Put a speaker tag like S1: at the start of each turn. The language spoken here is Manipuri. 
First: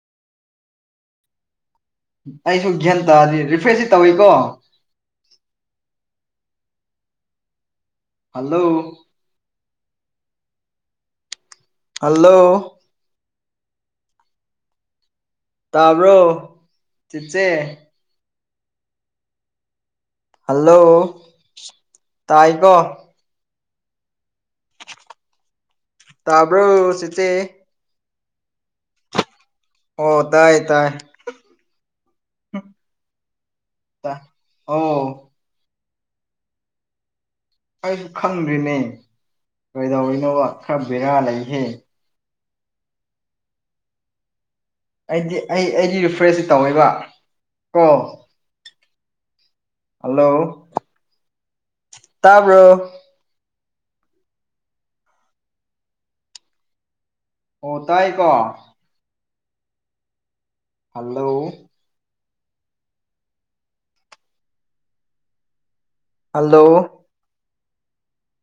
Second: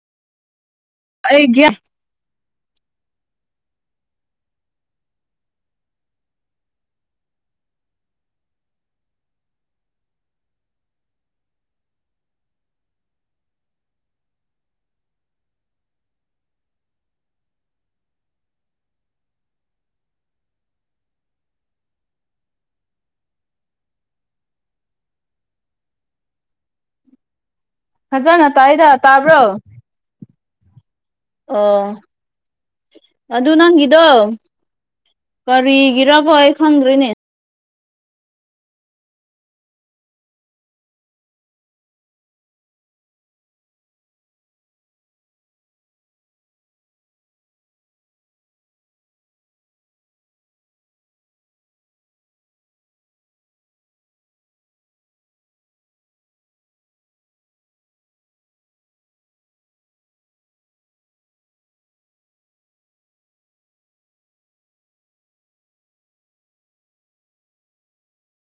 S1: ꯑꯩꯒꯤ [inaudible]
S2: ꯑꯩꯁꯨ ꯒ꯭ꯌꯥꯟ ꯇꯥꯗꯦ ꯔꯤꯐ꯭ꯔꯦꯁꯇ ꯇꯧꯋꯤꯀꯣ ꯍꯜꯂꯣ ꯍꯜꯂꯣ ꯇꯥꯕ꯭ꯔꯣ ꯆꯤꯆꯦ ꯍꯜꯂꯣ ꯇꯥꯏꯀꯣ ꯇꯥꯕ꯭ꯔꯣ ꯆꯤꯆꯦ
S1: ꯐꯖꯅ ꯇꯥꯏꯗ ꯇꯥꯕ꯭ꯔꯣ
S2: ꯑꯣ ꯇꯥꯏ ꯇꯥꯏ
S1: ꯑꯣ ꯑꯗꯨ ꯅꯪꯒꯤꯗꯣ
S2: ꯇꯥꯏ ꯑꯣ
S1: ꯀꯔꯤꯒꯤꯔꯕꯣ ꯑꯩ ꯈꯪꯗ꯭ꯔꯦꯅꯦ
S2: ꯑꯩꯁꯨ ꯈꯪꯗ꯭ꯔꯤꯅꯦ ꯀꯩꯗꯧꯅꯣꯕ ꯈꯔ ꯕꯦꯔꯥ ꯂꯩꯍꯦ ꯑꯩꯗꯤ ꯑꯩ ꯑꯩꯗꯤ ꯔꯤꯐ꯭ꯔꯦꯁꯇ ꯇꯧꯋꯦꯕ ꯀꯣ ꯍꯜꯂꯣ ꯇꯥꯕ꯭ꯔꯣ ꯑꯣ ꯇꯥꯏꯀꯣ ꯍꯜꯂꯣ ꯍꯜꯂꯣ